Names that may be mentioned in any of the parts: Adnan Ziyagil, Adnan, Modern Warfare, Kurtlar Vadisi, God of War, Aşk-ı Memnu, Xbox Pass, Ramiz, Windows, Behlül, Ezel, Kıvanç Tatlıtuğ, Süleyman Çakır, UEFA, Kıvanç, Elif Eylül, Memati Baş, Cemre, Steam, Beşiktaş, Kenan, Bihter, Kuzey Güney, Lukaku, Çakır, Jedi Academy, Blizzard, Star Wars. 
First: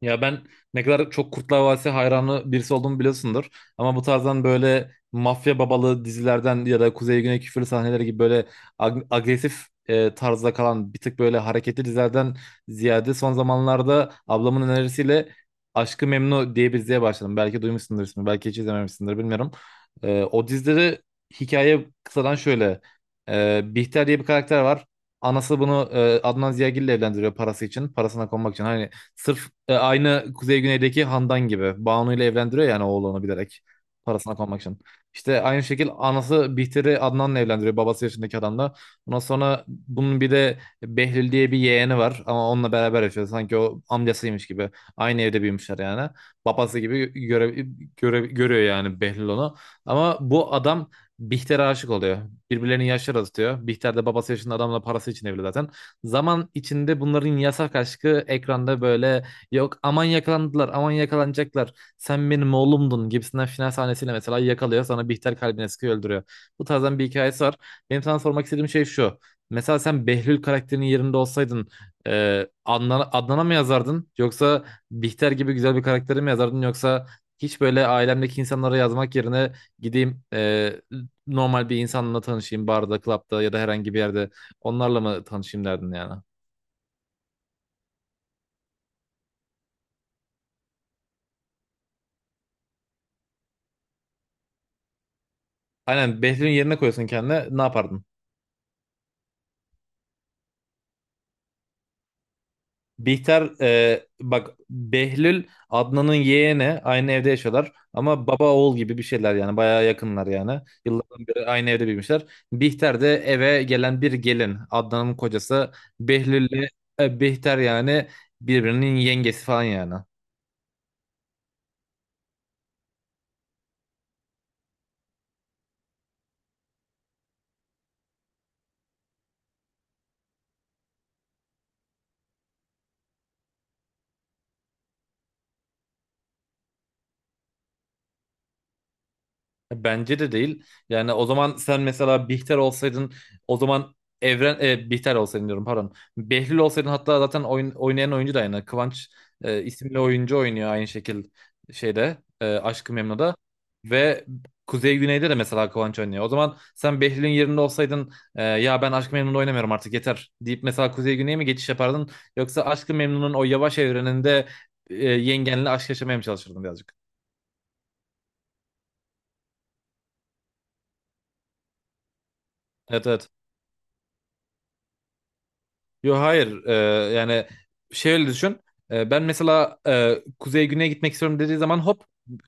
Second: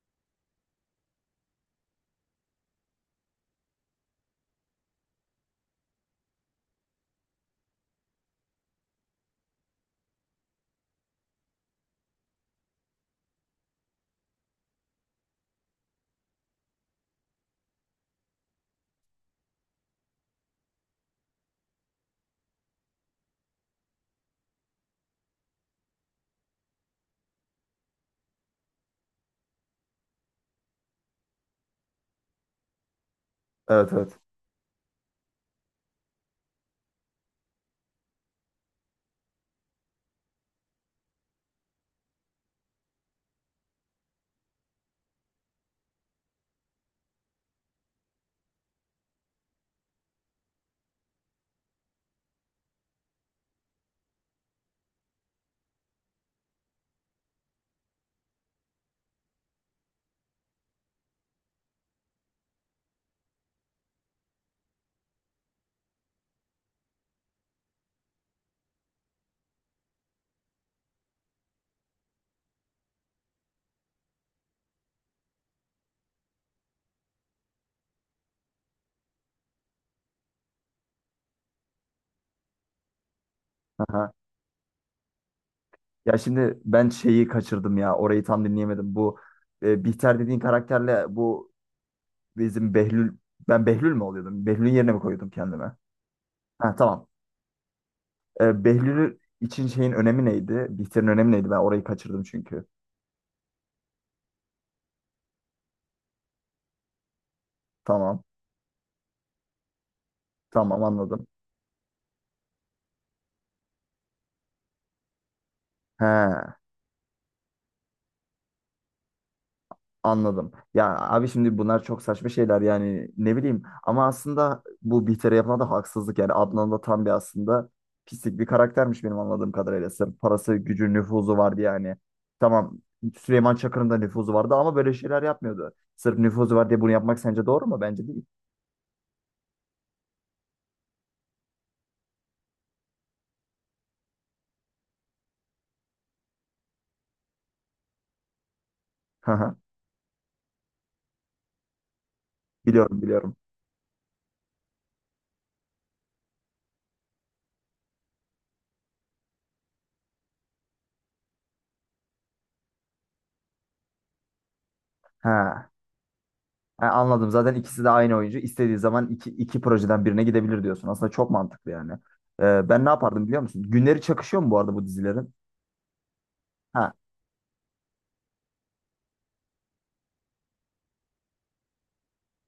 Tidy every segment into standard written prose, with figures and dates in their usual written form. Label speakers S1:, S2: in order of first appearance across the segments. S1: Ya ben ne kadar çok Kurtlar Vadisi hayranı birisi olduğumu biliyorsundur. Ama bu tarzdan böyle mafya babalı dizilerden ya da Kuzey Güney küfürlü sahneleri gibi böyle agresif tarzda kalan bir tık böyle hareketli dizilerden ziyade son zamanlarda ablamın önerisiyle aşkı Memnu diye bir diziye başladım. Belki duymuşsundur ismini, belki hiç izlememişsindir bilmiyorum. E, o dizileri Hikaye kısadan şöyle. Bihter diye bir karakter var. Anası bunu Adnan Ziyagil ile evlendiriyor parası için. Parasına konmak için. Hani sırf aynı Kuzey Güney'deki Handan gibi. Banu ile evlendiriyor yani oğlunu bilerek.
S2: Evet evet.
S1: Parasına konmak için. İşte aynı şekil anası Bihter'i Adnan'la evlendiriyor. Babası yaşındaki adamla. Ondan sonra bunun bir de Behlül diye bir yeğeni var. Ama onunla beraber yaşıyor. Sanki o amcasıymış gibi. Aynı evde büyümüşler yani. Babası gibi görüyor yani Behlül onu. Ama bu adam Bihter'e aşık oluyor. Birbirlerinin yaşları azıtıyor. Bihter de babası yaşında adamla parası için evli zaten. Zaman içinde bunların yasak aşkı ekranda böyle yok aman yakalandılar aman yakalanacaklar sen benim oğlumdun gibisinden final sahnesiyle mesela yakalıyor sonra Bihter kalbine sıkıyor öldürüyor. Bu tarzdan bir hikayesi var. Benim sana sormak istediğim şey şu. Mesela sen Behlül karakterinin yerinde olsaydın e, Adnan'a mı yazardın yoksa Bihter gibi güzel bir karakteri mi yazardın yoksa hiç böyle ailemdeki insanlara yazmak yerine gideyim normal bir insanla tanışayım barda, klapta ya da herhangi bir
S2: Aha.
S1: yerde onlarla mı tanışayım derdin
S2: Ya
S1: yani?
S2: şimdi ben şeyi kaçırdım ya. Orayı tam dinleyemedim. Bu Bihter dediğin karakterle bu bizim Behlül ben Behlül mü oluyordum? Behlül'ün yerine mi koyuyordum kendime?
S1: Aynen Behlül'ün
S2: Ha,
S1: yerine
S2: tamam.
S1: koyuyorsun kendine ne yapardın?
S2: Behlül için şeyin önemi neydi? Bihter'in önemi neydi? Ben orayı kaçırdım çünkü.
S1: Bihter bak Behlül Adnan'ın yeğeni aynı evde yaşıyorlar
S2: Tamam.
S1: ama baba oğul gibi bir şeyler yani bayağı yakınlar yani.
S2: Tamam, anladım.
S1: Yıllardan beri aynı evde büyümüşler. Bihter de eve gelen bir gelin Adnan'ın kocası
S2: He.
S1: Behlül'le Bihter yani birbirinin yengesi falan yani.
S2: Anladım. Ya abi, şimdi bunlar çok saçma şeyler yani, ne bileyim, ama aslında bu Bihter'e yapılan da haksızlık yani. Adnan da tam bir aslında pislik bir karaktermiş benim anladığım kadarıyla. Sırf parası, gücü, nüfuzu vardı yani. Tamam. Süleyman Çakır'ın da nüfuzu vardı ama böyle şeyler yapmıyordu. Sırf nüfuzu var diye bunu yapmak sence doğru mu? Bence değil.
S1: Bence de değil. Yani o zaman sen mesela Bihter olsaydın o zaman Bihter olsaydın diyorum pardon. Behlül olsaydın hatta zaten oynayan oyuncu da aynı. Kıvanç
S2: Haha,
S1: isimli oyuncu oynuyor aynı şekil şeyde Aşk-ı
S2: biliyorum
S1: Memnu'da.
S2: biliyorum.
S1: Ve Kuzey Güney'de de mesela Kıvanç oynuyor. O zaman sen Behlül'ün yerinde olsaydın ya ben Aşk-ı Memnu'da oynamıyorum artık yeter deyip mesela Kuzey Güney'e mi geçiş yapardın? Yoksa Aşk-ı Memnu'nun o yavaş evreninde
S2: Ha.
S1: yengenle aşk yaşamaya mı çalışırdın
S2: Ha,
S1: birazcık?
S2: anladım. Zaten ikisi de aynı oyuncu. İstediği zaman iki projeden birine gidebilir diyorsun. Aslında çok mantıklı yani. Ben ne
S1: Evet,
S2: yapardım
S1: evet.
S2: biliyor musun? Günleri çakışıyor mu bu arada bu dizilerin?
S1: Yo, hayır.
S2: Ha.
S1: Yani şöyle düşün. Ben mesela kuzey güneye gitmek istiyorum dediği zaman hop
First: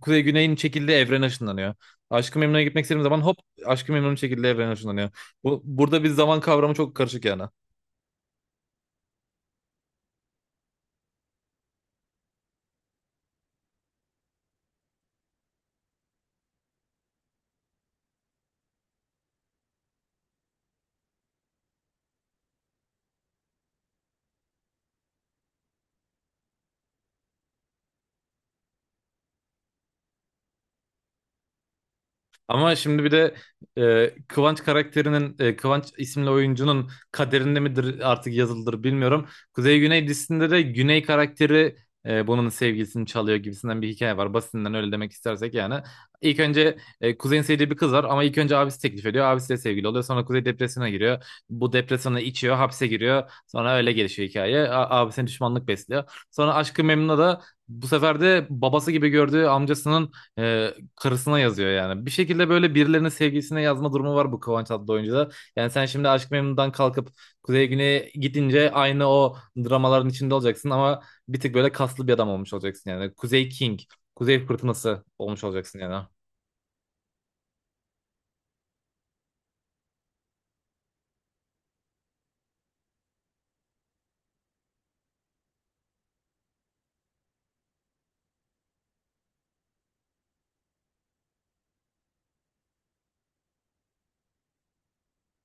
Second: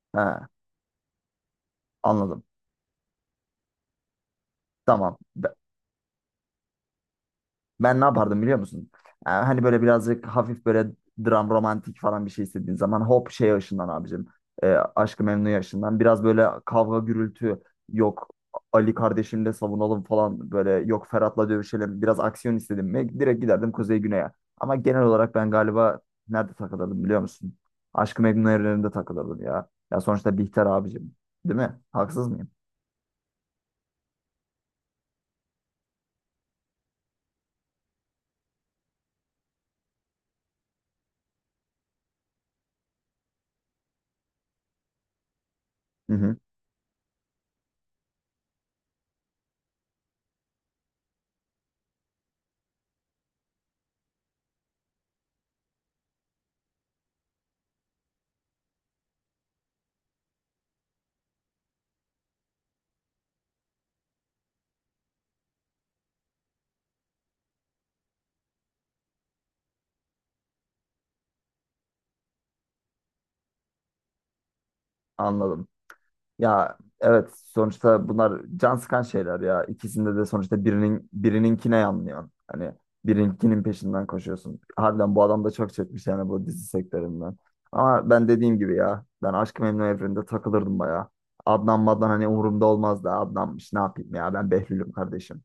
S1: kuzey
S2: Ha,
S1: güneyin çekildiği evrene ışınlanıyor. Aşk-ı
S2: anladım.
S1: Memnu'ya gitmek istediğim zaman hop Aşk-ı Memnu'nun çekildiği evrene ışınlanıyor.
S2: Tamam.
S1: Burada bir zaman kavramı çok karışık yani.
S2: Ben ne yapardım biliyor musun? Hani böyle birazcık hafif böyle dram romantik falan bir şey istediğin zaman hop şey ışından abicim. Ee, Aşk-ı Memnu ışından. Biraz böyle kavga gürültü yok. Ali kardeşimle savunalım falan, böyle yok Ferhat'la dövüşelim. Biraz aksiyon istedim mi? Direkt giderdim Kuzey Güney'e. Ama genel olarak ben galiba nerede takılırdım biliyor musun? Aşk-ı Memnu evreninde takılırdım ya. Ya sonuçta Bihter abicim. Değil mi? Haksız mıyım?
S1: Ama şimdi bir de Kıvanç karakterinin, Kıvanç isimli oyuncunun kaderinde midir artık yazılıdır bilmiyorum. Kuzey Güney dizisinde de Güney karakteri bunun sevgilisini çalıyor gibisinden bir hikaye var. Basitinden öyle demek istersek yani.
S2: Hı hı,
S1: İlk önce Kuzey'in sevdiği bir kız var ama ilk önce abisi teklif ediyor. Abisiyle sevgili oluyor. Sonra Kuzey depresyona giriyor. Bu depresyona içiyor, hapse giriyor. Sonra öyle gelişiyor hikaye. Abisine düşmanlık besliyor. Sonra Aşk-ı Memnu'da da bu sefer de babası gibi gördüğü amcasının karısına yazıyor yani. Bir şekilde böyle birilerinin sevgilisine yazma durumu var bu Kıvanç adlı oyuncuda. Yani sen şimdi Aşk Memnu'dan kalkıp Kuzey Güney'e gidince aynı o dramaların içinde olacaksın ama bir tık böyle kaslı bir adam olmuş olacaksın yani. Kuzey King, Kuzey Fırtınası olmuş
S2: anladım.
S1: olacaksın yani.
S2: Ya evet, sonuçta bunlar can sıkan şeyler ya. İkisinde de sonuçta birinin birininkine yanlıyorsun. Hani birininkinin peşinden koşuyorsun. Harbiden bu adam da çok çekmiş yani bu dizi sektöründen. Ama ben dediğim gibi ya, ben Aşk-ı Memnu evreninde takılırdım bayağı. Adnan maddan hani umurumda olmazdı. Adnanmış ne yapayım, ya ben Behlül'üm kardeşim.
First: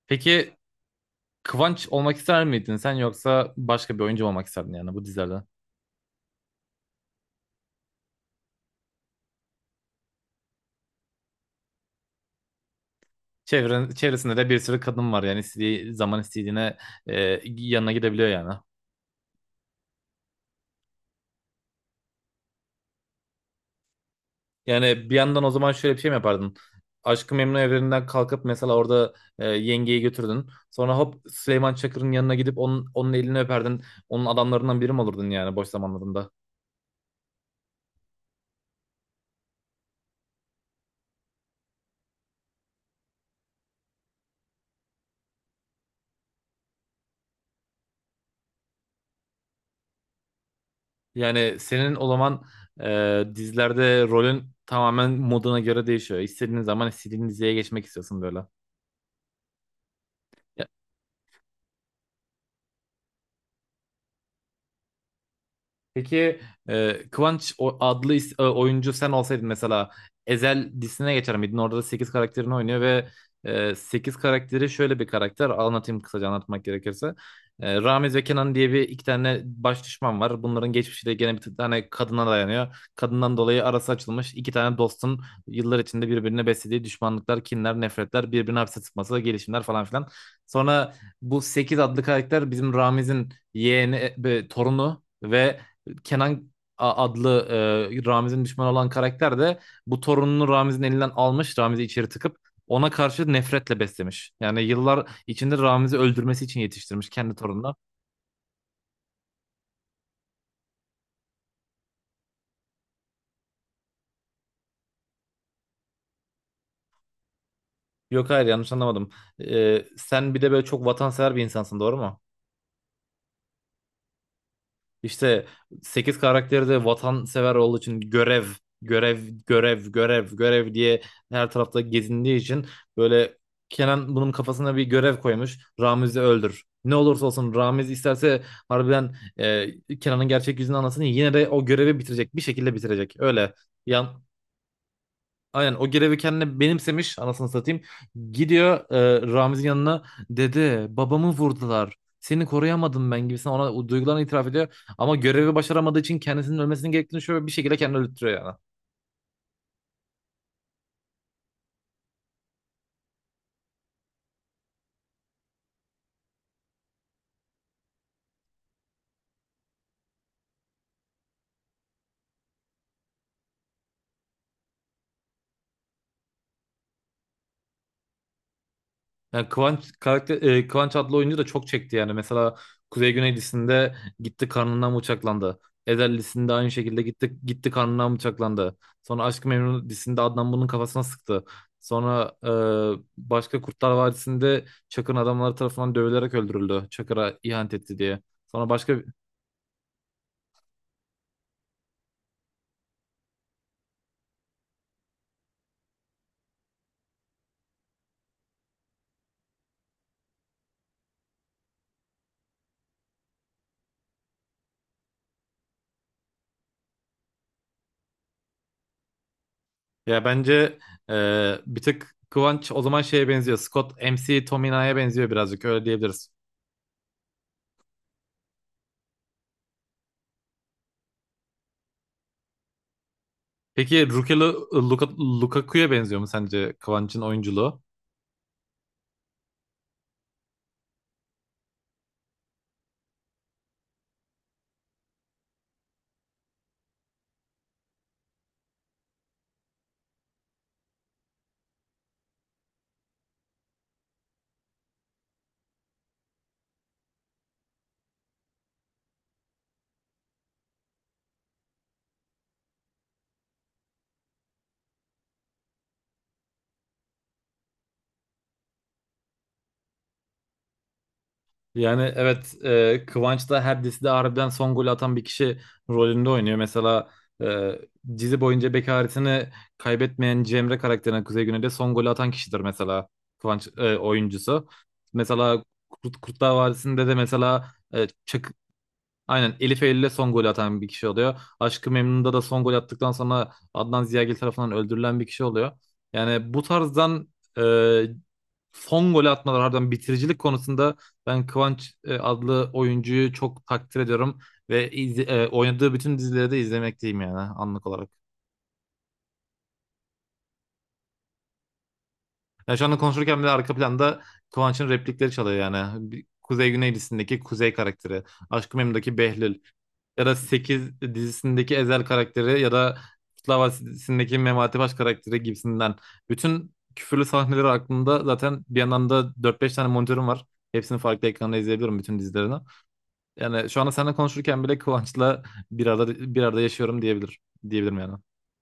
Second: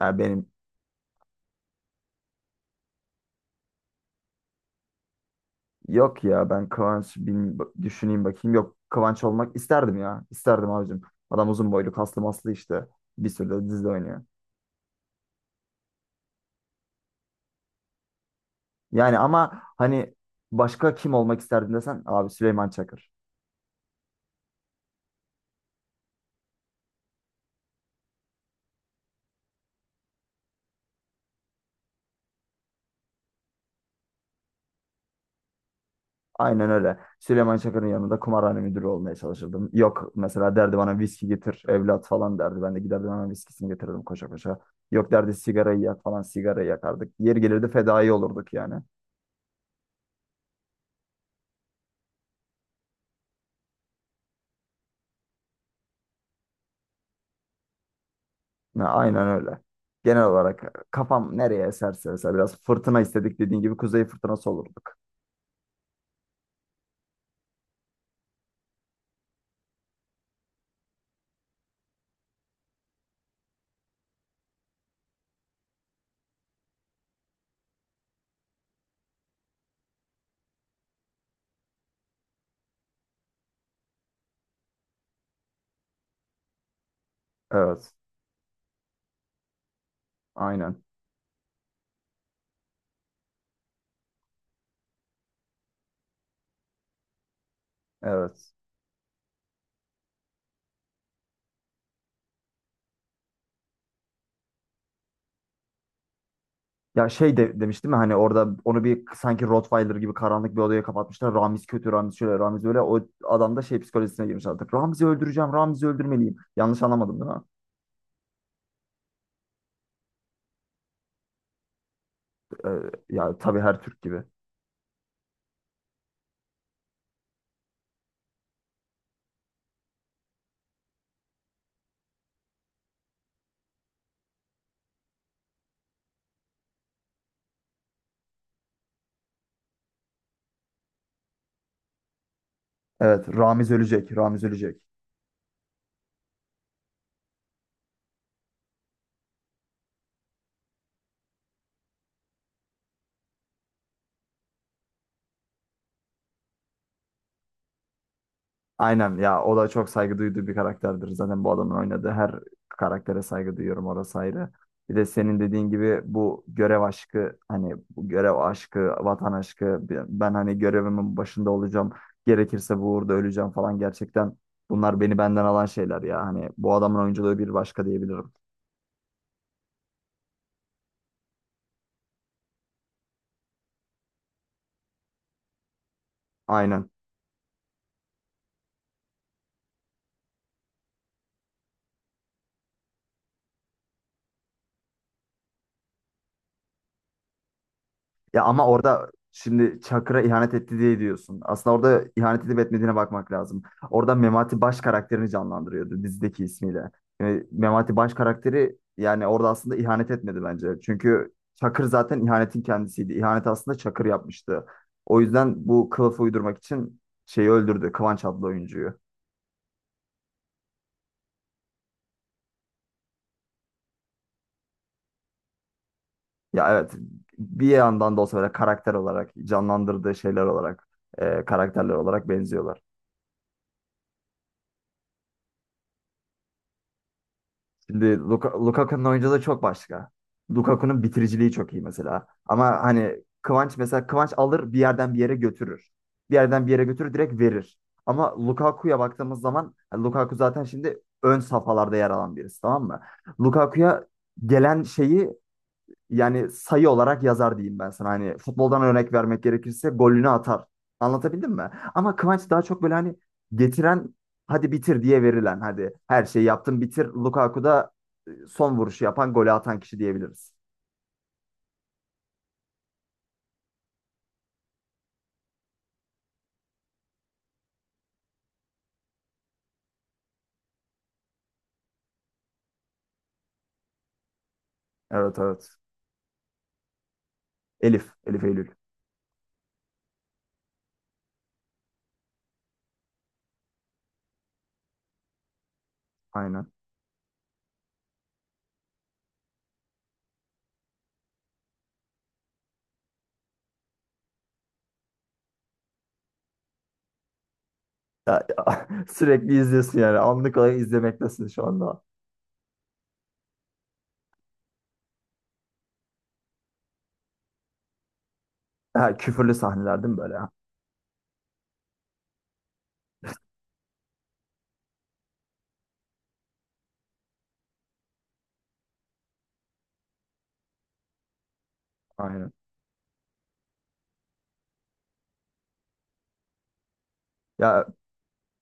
S2: Ya benim
S1: Peki Kıvanç olmak ister miydin sen yoksa başka bir oyuncu mu olmak isterdin yani bu dizilerden?
S2: yok ya, düşüneyim bakayım. Yok, Kıvanç olmak isterdim ya. İsterdim abicim. Adam uzun boylu, kaslı maslı işte. Bir sürü de dizide oynuyor.
S1: Çevresinde de bir sürü kadın var yani istediği zaman istediğine yanına gidebiliyor yani.
S2: Yani ama hani başka kim olmak isterdin desen, abi Süleyman Çakır.
S1: Yani bir yandan o zaman şöyle bir şey mi yapardın? Aşk-ı Memnu evreninden kalkıp mesela orada yengeyi götürdün. Sonra hop Süleyman Çakır'ın yanına gidip onun elini öperdin. Onun adamlarından biri mi olurdun yani boş zamanlarında?
S2: Aynen öyle. Süleyman Çakır'ın yanında kumarhane müdürü olmaya çalışırdım. Yok, mesela derdi bana viski getir evlat falan derdi. Ben de giderdim hemen, viskisini getirirdim koşa koşa. Yok derdi sigarayı yak falan, sigarayı yakardık. Yeri gelirdi fedai olurduk yani.
S1: Yani senin o zaman dizilerde rolün tamamen moduna göre değişiyor. İstediğin zaman istediğin diziye geçmek istiyorsun böyle.
S2: Ha, aynen öyle. Genel olarak kafam nereye eserse, mesela biraz fırtına istedik dediğin gibi kuzey fırtınası olurduk.
S1: Peki Kıvanç adlı oyuncu sen olsaydın mesela Ezel dizisine geçer miydin? Orada da 8 karakterini oynuyor ve 8 karakteri şöyle bir karakter. Anlatayım kısaca anlatmak gerekirse. Ramiz ve Kenan diye bir iki tane baş düşman var. Bunların geçmişi de gene bir tane kadına dayanıyor. Kadından dolayı arası açılmış iki tane dostun yıllar içinde birbirine beslediği düşmanlıklar, kinler,
S2: Evet.
S1: nefretler, birbirini hapse tıkması, gelişimler falan filan.
S2: Aynen.
S1: Sonra bu 8 adlı karakter bizim Ramiz'in yeğeni, torunu ve Kenan adlı Ramiz'in
S2: Evet.
S1: düşmanı olan karakter de bu torununu Ramiz'in elinden almış. Ramiz'i içeri tıkıp ona karşı nefretle beslemiş. Yani yıllar içinde Ramiz'i öldürmesi için
S2: Ya
S1: yetiştirmiş kendi torununa.
S2: demiş değil mi hani orada onu bir sanki Rottweiler gibi karanlık bir odaya kapatmışlar. Ramiz kötü, Ramiz şöyle, Ramiz böyle. O adam da şey psikolojisine girmiş artık. Ramiz'i öldüreceğim, Ramiz'i öldürmeliyim. Yanlış anlamadım değil mi?
S1: Yok, hayır, yanlış anlamadım. Sen bir de böyle çok vatansever bir insansın, doğru mu?
S2: Ya tabii, her Türk gibi.
S1: İşte 8 karakteri de vatansever olduğu için görev, görev, görev, görev, görev diye her tarafta gezindiği için böyle Kenan bunun kafasına bir görev koymuş. Ramiz'i öldür. Ne olursa olsun Ramiz isterse harbiden Kenan'ın gerçek yüzünü anlasın yine de o görevi bitirecek. Bir şekilde bitirecek.
S2: Evet,
S1: Öyle.
S2: Ramiz ölecek,
S1: Yan,
S2: Ramiz ölecek.
S1: Aynen o görevi kendine benimsemiş anasını satayım. Gidiyor Ramiz'in yanına, dede babamı vurdular. Seni koruyamadım ben gibisinden ona o duygularını itiraf ediyor. Ama görevi başaramadığı için kendisinin ölmesinin gerektiğini şöyle bir şekilde kendini öldürtüyor yani.
S2: Aynen ya, o da çok saygı duyduğu bir karakterdir. Zaten bu adamın oynadığı her karaktere saygı duyuyorum, orası ayrı. Bir de senin dediğin gibi bu görev aşkı, hani bu görev aşkı, vatan aşkı, ben hani görevimin başında olacağım. Gerekirse bu uğurda öleceğim falan, gerçekten bunlar beni benden alan şeyler ya. Hani bu adamın oyunculuğu bir başka diyebilirim.
S1: Yani Kıvanç adlı oyuncu da çok çekti yani. Mesela Kuzey Güney dizisinde gitti karnından bıçaklandı. Ezel dizisinde aynı
S2: Aynen.
S1: şekilde gitti karnından bıçaklandı. Sonra Aşk-ı Memnu dizisinde Adnan bunun kafasına sıktı. Sonra başka Kurtlar Vadisi'nde Çakır'ın adamları tarafından dövülerek öldürüldü. Çakır'a ihanet etti diye.
S2: Ya ama
S1: Sonra başka
S2: orada şimdi Çakır'a ihanet etti diye diyorsun. Aslında orada ihanet edip etmediğine bakmak lazım. Orada Memati Baş karakterini canlandırıyordu dizideki ismiyle. Yani Memati Baş karakteri yani orada aslında ihanet etmedi bence. Çünkü Çakır zaten ihanetin kendisiydi. İhanet aslında Çakır yapmıştı. O yüzden bu kılıfı uydurmak için şeyi öldürdü, Kıvanç adlı oyuncuyu.
S1: ya bence e, bir tık Kıvanç o zaman şeye benziyor. Scott MC Tomina'ya benziyor birazcık öyle diyebiliriz.
S2: Ya evet, bir yandan da olsa böyle karakter olarak canlandırdığı şeyler olarak karakterler olarak benziyorlar.
S1: Peki Rukelu Lukaku'ya benziyor mu sence Kıvanç'ın oyunculuğu?
S2: Şimdi Lukaku'nun oyunculuğu çok başka. Lukaku'nun bitiriciliği çok iyi mesela. Ama hani Kıvanç, mesela Kıvanç alır bir yerden bir yere götürür. Bir yerden bir yere götürür, direkt verir. Ama Lukaku'ya baktığımız zaman yani Lukaku zaten şimdi ön safhalarda yer alan birisi, tamam mı? Lukaku'ya gelen şeyi yani sayı olarak yazar diyeyim ben sana. Hani futboldan örnek vermek gerekirse golünü atar. Anlatabildim mi? Ama Kıvanç daha çok böyle hani getiren, hadi bitir diye verilen, hadi her şeyi yaptın bitir. Lukaku da son vuruşu yapan, golü atan kişi diyebiliriz.
S1: Yani evet Kıvanç da her dizide harbiden son golü atan bir kişi rolünde oynuyor. Mesela e, dizi boyunca bekaretini kaybetmeyen Cemre karakterine Kuzey Güney'de son golü atan kişidir mesela Kıvanç oyuncusu.
S2: Evet
S1: Mesela
S2: evet.
S1: Kurtlar Vadisi'nde de mesela
S2: Elif
S1: Çakır
S2: Eylül.
S1: aynen Elif Eylül'e son golü atan bir kişi oluyor. Aşk-ı Memnun'da da son gol attıktan sonra Adnan Ziyagil tarafından öldürülen bir kişi oluyor. Yani bu
S2: Aynen.
S1: tarzdan e, son golü atmalar harbiden bitiricilik konusunda ben Kıvanç adlı oyuncuyu çok takdir ediyorum ve oynadığı bütün dizileri de izlemekteyim yani anlık olarak.
S2: Ya, ya, sürekli izliyorsun yani. Anlık olarak izlemektesin şu anda.
S1: Ya şu anda konuşurken bile arka planda Kıvanç'ın replikleri çalıyor yani. Kuzey Güney dizisindeki Kuzey karakteri, Aşk-ı
S2: Ha,
S1: Memnu'daki
S2: küfürlü
S1: Behlül
S2: sahneler değil mi
S1: ya
S2: böyle?
S1: da 8 dizisindeki Ezel karakteri ya da Kurtlar Vadisi'ndeki Memati Baş karakteri gibisinden. Bütün küfürlü sahneleri aklımda zaten, bir yandan da dört beş tane monitörüm var. Hepsini farklı ekranda izleyebilirim bütün
S2: Aynen.
S1: dizilerini. Yani şu anda seninle konuşurken bile Kıvanç'la bir arada yaşıyorum
S2: Ya
S1: diyebilirim yani.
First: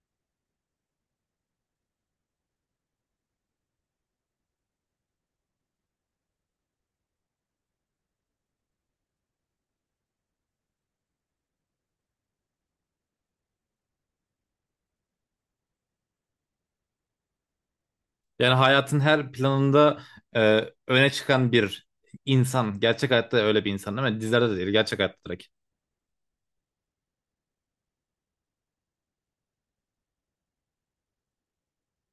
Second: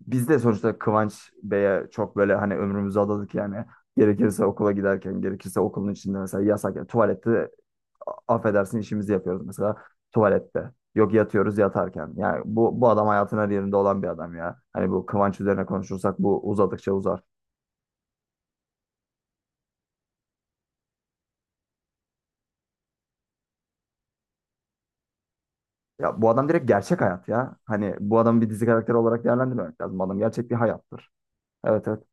S2: biz de sonuçta Kıvanç Bey'e çok böyle hani ömrümüzü adadık yani. Gerekirse okula giderken, gerekirse okulun içinde mesela yasak. Yani tuvalette affedersin işimizi yapıyoruz mesela tuvalette. Yok, yatıyoruz yatarken. Yani bu adam hayatın her yerinde olan bir adam ya. Hani bu Kıvanç üzerine konuşursak bu uzadıkça uzar.
S1: Yani hayatın her planında e, öne çıkan bir insan. Gerçek hayatta öyle bir insan değil mi? Dizilerde de değil, gerçek hayatta direkt.
S2: Ya bu adam direkt gerçek hayat ya. Hani bu adamı bir dizi karakteri olarak değerlendirmemek lazım. Bu adam gerçek bir hayattır. Evet evet.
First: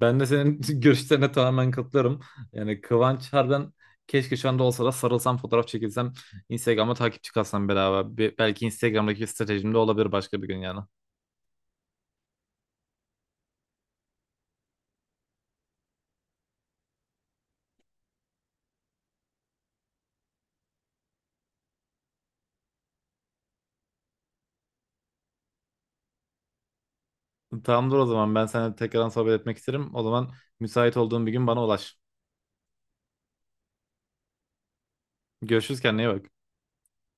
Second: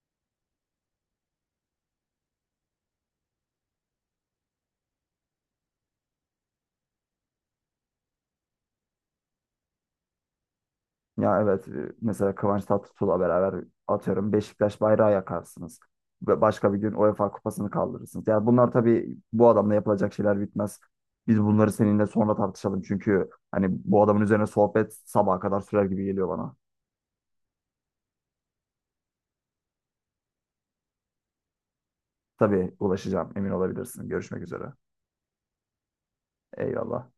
S1: Ben de senin görüşlerine tamamen katılıyorum. Yani Kıvanç harbiden keşke şu anda olsa da sarılsam, fotoğraf çekilsem, Instagram'a takipçi kalsam beraber. Belki Instagram'daki stratejimde olabilir başka bir gün yani.
S2: Ya evet, mesela Kıvanç Tatlıtuğ'la beraber atıyorum Beşiktaş bayrağı yakarsınız. Ve başka bir gün UEFA kupasını kaldırırsınız. Yani bunlar tabii, bu adamla yapılacak şeyler bitmez. Biz bunları seninle sonra tartışalım. Çünkü hani bu adamın üzerine sohbet sabaha kadar sürer gibi geliyor bana.
S1: Tamamdır, o zaman ben seninle tekrardan sohbet etmek isterim. O zaman müsait olduğun bir gün bana ulaş.
S2: Tabii ulaşacağım, emin olabilirsin. Görüşmek üzere.
S1: Görüşürüz, kendine iyi bak.
S2: Eyvallah.